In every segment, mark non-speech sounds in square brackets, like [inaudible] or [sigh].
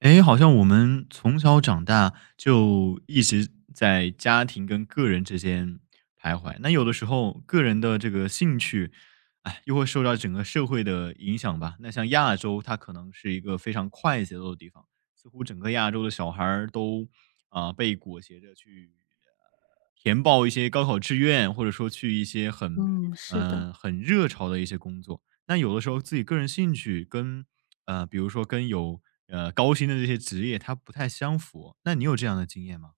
哎，好像我们从小长大就一直在家庭跟个人之间徘徊。那有的时候个人的这个兴趣，哎，又会受到整个社会的影响吧。那像亚洲，它可能是一个非常快节奏的地方，似乎整个亚洲的小孩儿都啊、被裹挟着去呃填报一些高考志愿，或者说去一些很嗯，是的，很热潮的一些工作。那有的时候自己个人兴趣跟比如说跟有高薪的这些职业它不太相符，那你有这样的经验吗？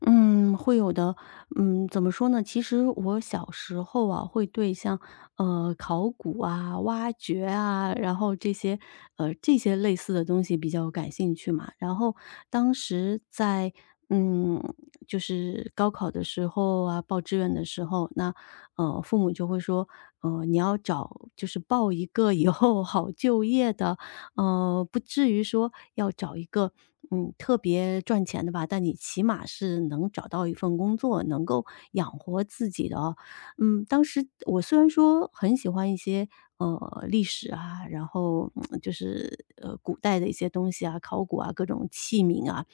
嗯，会有的。怎么说呢？其实我小时候啊，会对像考古啊、挖掘啊，然后这些这些类似的东西比较感兴趣嘛。然后当时在嗯，就是高考的时候啊，报志愿的时候，那父母就会说，你要找就是报一个以后好就业的，不至于说要找一个特别赚钱的吧，但你起码是能找到一份工作，能够养活自己的。当时我虽然说很喜欢一些历史啊，然后就是古代的一些东西啊，考古啊，各种器皿啊，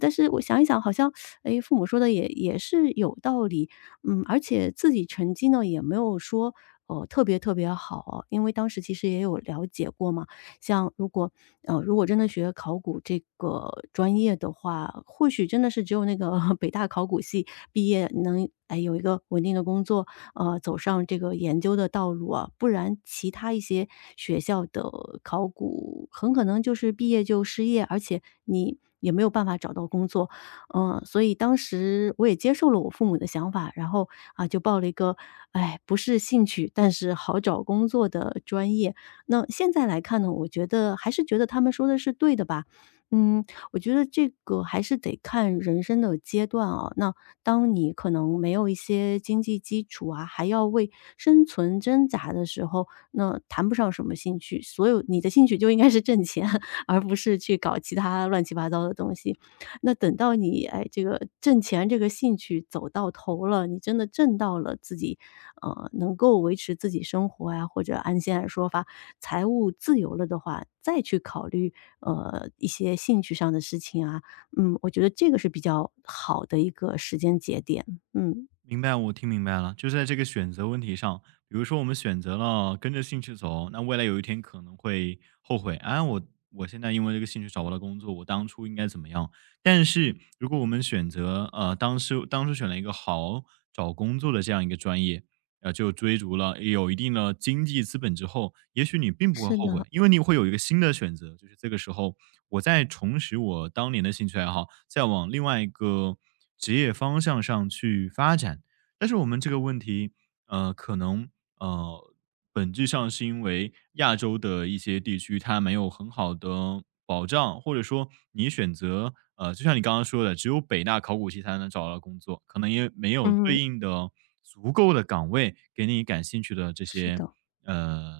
但是我想一想，好像哎父母说的也是有道理，嗯，而且自己成绩呢也没有说特别特别好。哦，因为当时其实也有了解过嘛，像如果如果真的学考古这个专业的话，或许真的是只有那个 [laughs] 北大考古系毕业能哎有一个稳定的工作，走上这个研究的道路啊，不然其他一些学校的考古很可能就是毕业就失业，而且你也没有办法找到工作。嗯，所以当时我也接受了我父母的想法，然后啊就报了一个，哎，不是兴趣，但是好找工作的专业。那现在来看呢，我觉得还是觉得他们说的是对的吧。嗯，我觉得这个还是得看人生的阶段啊。那当你可能没有一些经济基础啊，还要为生存挣扎的时候，那谈不上什么兴趣。所有你的兴趣就应该是挣钱，[laughs] 而不是去搞其他乱七八糟的东西。那等到你哎，这个挣钱这个兴趣走到头了，你真的挣到了自己，能够维持自己生活呀、或者按现在说法财务自由了的话，再去考虑一些兴趣上的事情啊。嗯，我觉得这个是比较好的一个时间节点。嗯，明白，我听明白了，就是在这个选择问题上，比如说我们选择了跟着兴趣走，那未来有一天可能会后悔，啊，我现在因为这个兴趣找不到工作，我当初应该怎么样？但是如果我们选择当时当初选了一个好找工作的这样一个专业，呃，就追逐了有一定的经济资本之后，也许你并不会是后悔，的，因为你会有一个新的选择，就是这个时候我在重拾我当年的兴趣爱好，再往另外一个职业方向上去发展。但是我们这个问题，呃，可能呃，本质上是因为亚洲的一些地区它没有很好的保障，或者说你选择就像你刚刚说的，只有北大考古系才能找到工作，可能也没有对嗯。应的足够的岗位给你感兴趣的这是些的。呃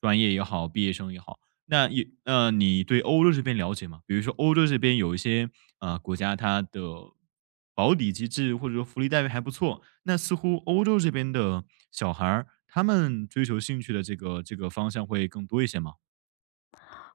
专业也好，毕业生也好。那你对欧洲这边了解吗？比如说欧洲这边有一些，啊国家它的保底机制或者说福利待遇还不错，那似乎欧洲这边的小孩儿，他们追求兴趣的这个方向会更多一些吗？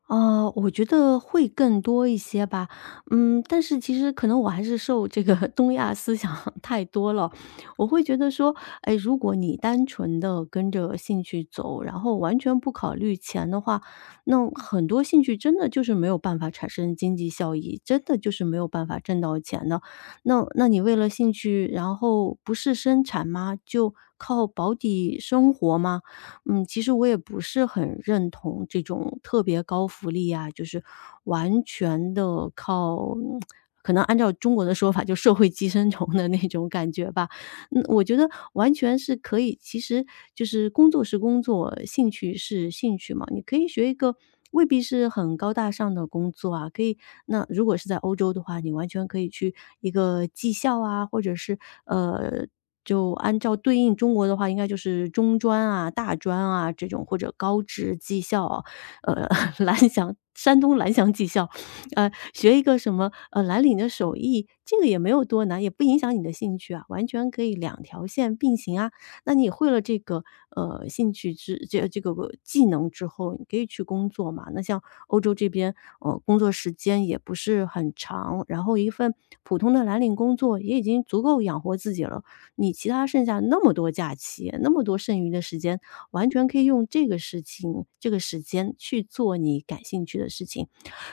我觉得会更多一些吧。嗯，但是其实可能我还是受这个 [laughs] 东亚思想 [laughs] 太多了，我会觉得说，哎，如果你单纯的跟着兴趣走，然后完全不考虑钱的话，那很多兴趣真的就是没有办法产生经济效益，真的就是没有办法挣到钱的。那你为了兴趣，然后不是生产吗？就靠保底生活吗？嗯，其实我也不是很认同这种特别高福利啊，就是完全的靠可能按照中国的说法，就社会寄生虫的那种感觉吧。嗯，我觉得完全是可以，其实就是工作是工作，兴趣是兴趣嘛。你可以学一个未必是很高大上的工作啊，可以那如果是在欧洲的话，你完全可以去一个技校啊，或者是呃，就按照对应中国的话，应该就是中专啊、大专啊这种，或者高职技校啊，呃，[laughs] 蓝翔山东蓝翔技校，学一个什么，蓝领的手艺，这个也没有多难，也不影响你的兴趣啊，完全可以两条线并行啊。那你会了这个，兴趣之这个技能之后，你可以去工作嘛。那像欧洲这边，工作时间也不是很长，然后一份普通的蓝领工作也已经足够养活自己了。你其他剩下那么多假期，那么多剩余的时间，完全可以用这个事情、这个时间去做你感兴趣的事情。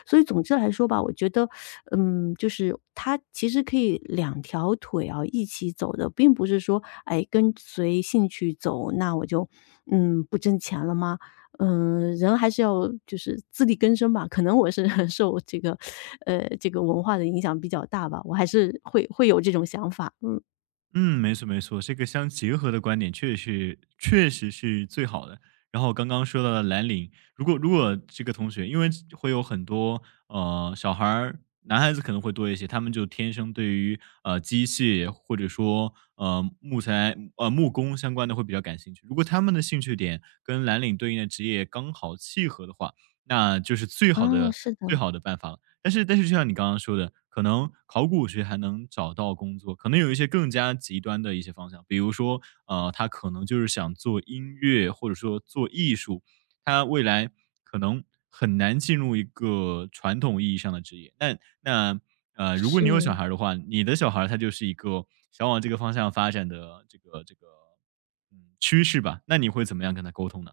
所以总之来说吧，我觉得，嗯，就是它其实可以两条腿啊一起走的，并不是说，哎，跟随兴趣走，那我就，嗯，不挣钱了吗？嗯，人还是要就是自力更生吧。可能我是 [laughs] 受这个，这个文化的影响比较大吧，我还是会有这种想法。嗯，嗯，没错没错，这个相结合的观点确实确实是最好的。然后刚刚说到了蓝领，如果这个同学，因为会有很多小孩儿，男孩子可能会多一些，他们就天生对于机械或者说木工相关的会比较感兴趣。如果他们的兴趣点跟蓝领对应的职业刚好契合的话，那就是最好啊，的是最的，好的办法了。但是就像你刚刚说的，可能考古学还能找到工作，可能有一些更加极端的一些方向，比如说，呃，他可能就是想做音乐，或者说做艺术，他未来可能很难进入一个传统意义上的职业。那呃，如果你有小是。孩儿的话，你的小孩儿他就是一个想往这个方向发展的这个趋势吧？那你会怎么样跟他沟通呢？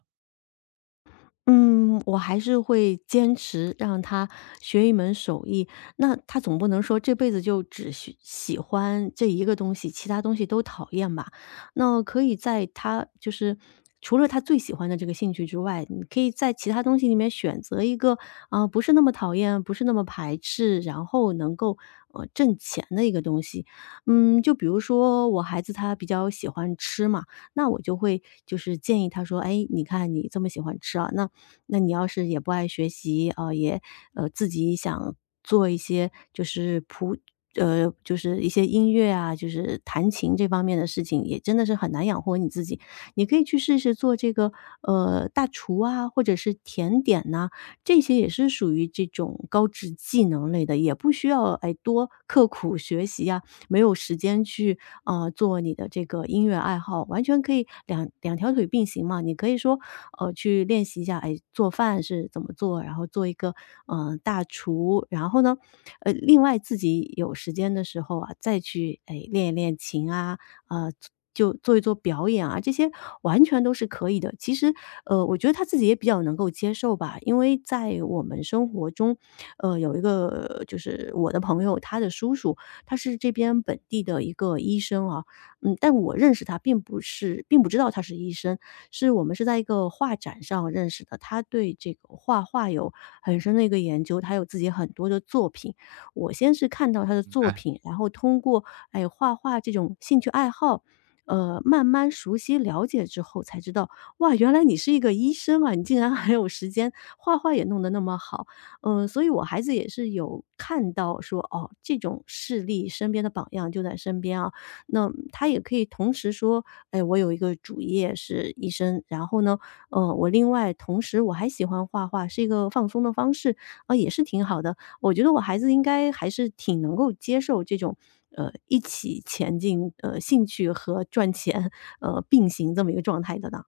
嗯，我还是会坚持让他学一门手艺。那他总不能说这辈子就只喜欢这一个东西，其他东西都讨厌吧？那可以在他就是除了他最喜欢的这个兴趣之外，你可以在其他东西里面选择一个啊、不是那么讨厌，不是那么排斥，然后能够挣钱的一个东西。嗯，就比如说我孩子他比较喜欢吃嘛，那我就会就是建议他说，哎，你看你这么喜欢吃啊，那你要是也不爱学习啊，也自己想做一些就是就是一些音乐啊，就是弹琴这方面的事情，也真的是很难养活你自己。你可以去试试做这个大厨啊，或者是甜点呐、这些也是属于这种高职技能类的，也不需要哎多刻苦学习呀、没有时间去做你的这个音乐爱好，完全可以两条腿并行嘛。你可以说去练习一下，哎，做饭是怎么做，然后做一个大厨，然后呢，另外自己有时间的时候啊，再去哎练一练琴啊。呃。就做一做表演啊，这些完全都是可以的。其实，我觉得他自己也比较能够接受吧，因为在我们生活中，有一个就是我的朋友，他的叔叔，他是这边本地的一个医生啊。嗯，但我认识他并不知道他是医生，是我们是在一个画展上认识的。他对这个画画有很深的一个研究，他有自己很多的作品。我先是看到他的作品，然后通过哎画画这种兴趣爱好，慢慢熟悉了解之后才知道，哇，原来你是一个医生啊，你竟然还有时间画画也弄得那么好。嗯，所以我孩子也是有看到说，哦，这种事例，身边的榜样就在身边啊。那他也可以同时说，哎，我有一个主业是医生，然后呢，我另外同时我还喜欢画画，是一个放松的方式啊，也是挺好的。我觉得我孩子应该还是挺能够接受这种，一起前进，兴趣和赚钱，并行这么一个状态的呢。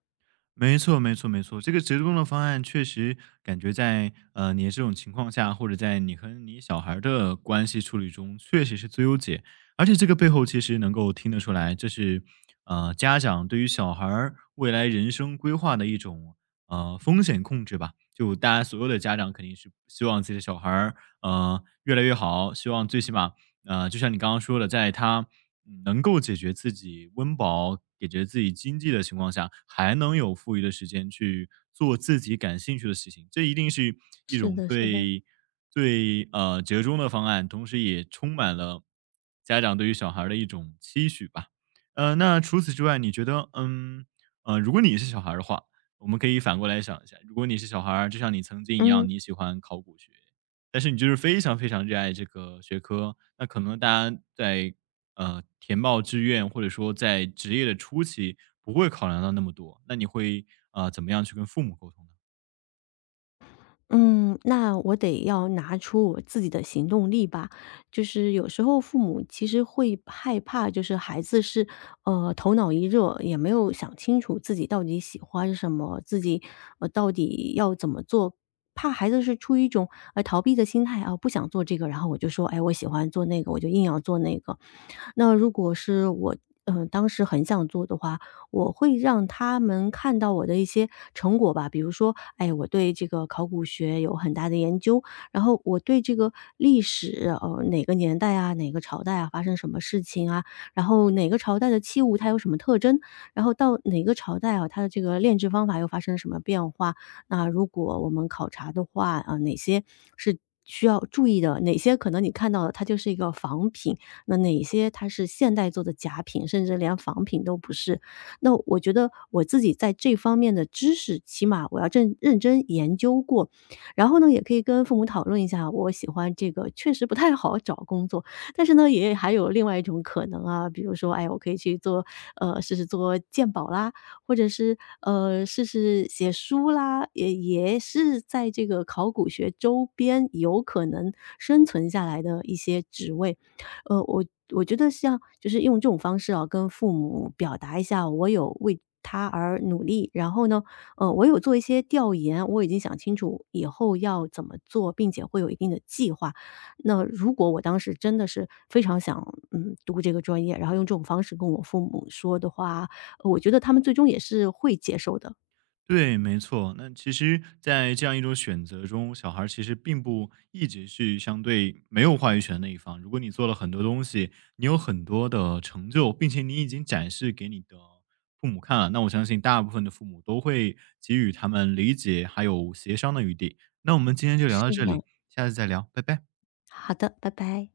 没错，没错，没错。这个折中的方案确实感觉在你这种情况下，或者在你和你小孩儿的关系处理中，确实是最优解。而且这个背后其实能够听得出来，这是家长对于小孩儿未来人生规划的一种风险控制吧。就大家所有的家长肯定是希望自己的小孩儿越来越好，希望最起码就像你刚刚说的，在他能够解决自己温饱、解决自己经济的情况下，还能有富余的时间去做自己感兴趣的事情，这一定是一是种的，是的。最折中的方案，同时也充满了家长对于小孩儿的一种期许吧。呃，那除此之外，你觉得，嗯，如果你是小孩儿的话，我们可以反过来想一下，如果你是小孩儿，就像你曾经一样，嗯。你喜欢考古学，但是你就是非常非常热爱这个学科，那可能大家在填报志愿或者说在职业的初期不会考量到那么多，那你会怎么样去跟父母沟通呢？嗯，那我得要拿出我自己的行动力吧。就是有时候父母其实会害怕，就是孩子是头脑一热，也没有想清楚自己到底喜欢什么，自己到底要怎么做。怕孩子是出于一种逃避的心态啊，不想做这个，然后我就说，哎，我喜欢做那个，我就硬要做那个。那如果是我，嗯，当时很想做的话，我会让他们看到我的一些成果吧。比如说，哎，我对这个考古学有很大的研究，然后我对这个历史，哪个年代啊，哪个朝代啊，发生什么事情啊，然后哪个朝代的器物它有什么特征，然后到哪个朝代啊，它的这个炼制方法又发生了什么变化。那如果我们考察的话，啊、哪些是需要注意的？哪些可能你看到的它就是一个仿品，那哪些它是现代做的假品，甚至连仿品都不是。那我觉得我自己在这方面的知识，起码我要认认真研究过，然后呢，也可以跟父母讨论一下，我喜欢这个确实不太好找工作，但是呢，也还有另外一种可能啊，比如说，哎，我可以去做，试试做鉴宝啦，或者是试试写书啦，也是在这个考古学周边有可能生存下来的一些职位。呃，我我觉得像就是用这种方式啊，跟父母表达一下，我有为他而努力，然后呢，我有做一些调研，我已经想清楚以后要怎么做，并且会有一定的计划。那如果我当时真的是非常想，嗯，读这个专业，然后用这种方式跟我父母说的话，我觉得他们最终也是会接受的。对，没错。那其实，在这样一种选择中，小孩儿其实并不一直是相对没有话语权的一方。如果你做了很多东西，你有很多的成就，并且你已经展示给你的父母看了，那我相信大部分的父母都会给予他们理解还有协商的余地。那我们今天就聊到是这呢。里，下次再聊，拜拜。好的，拜拜。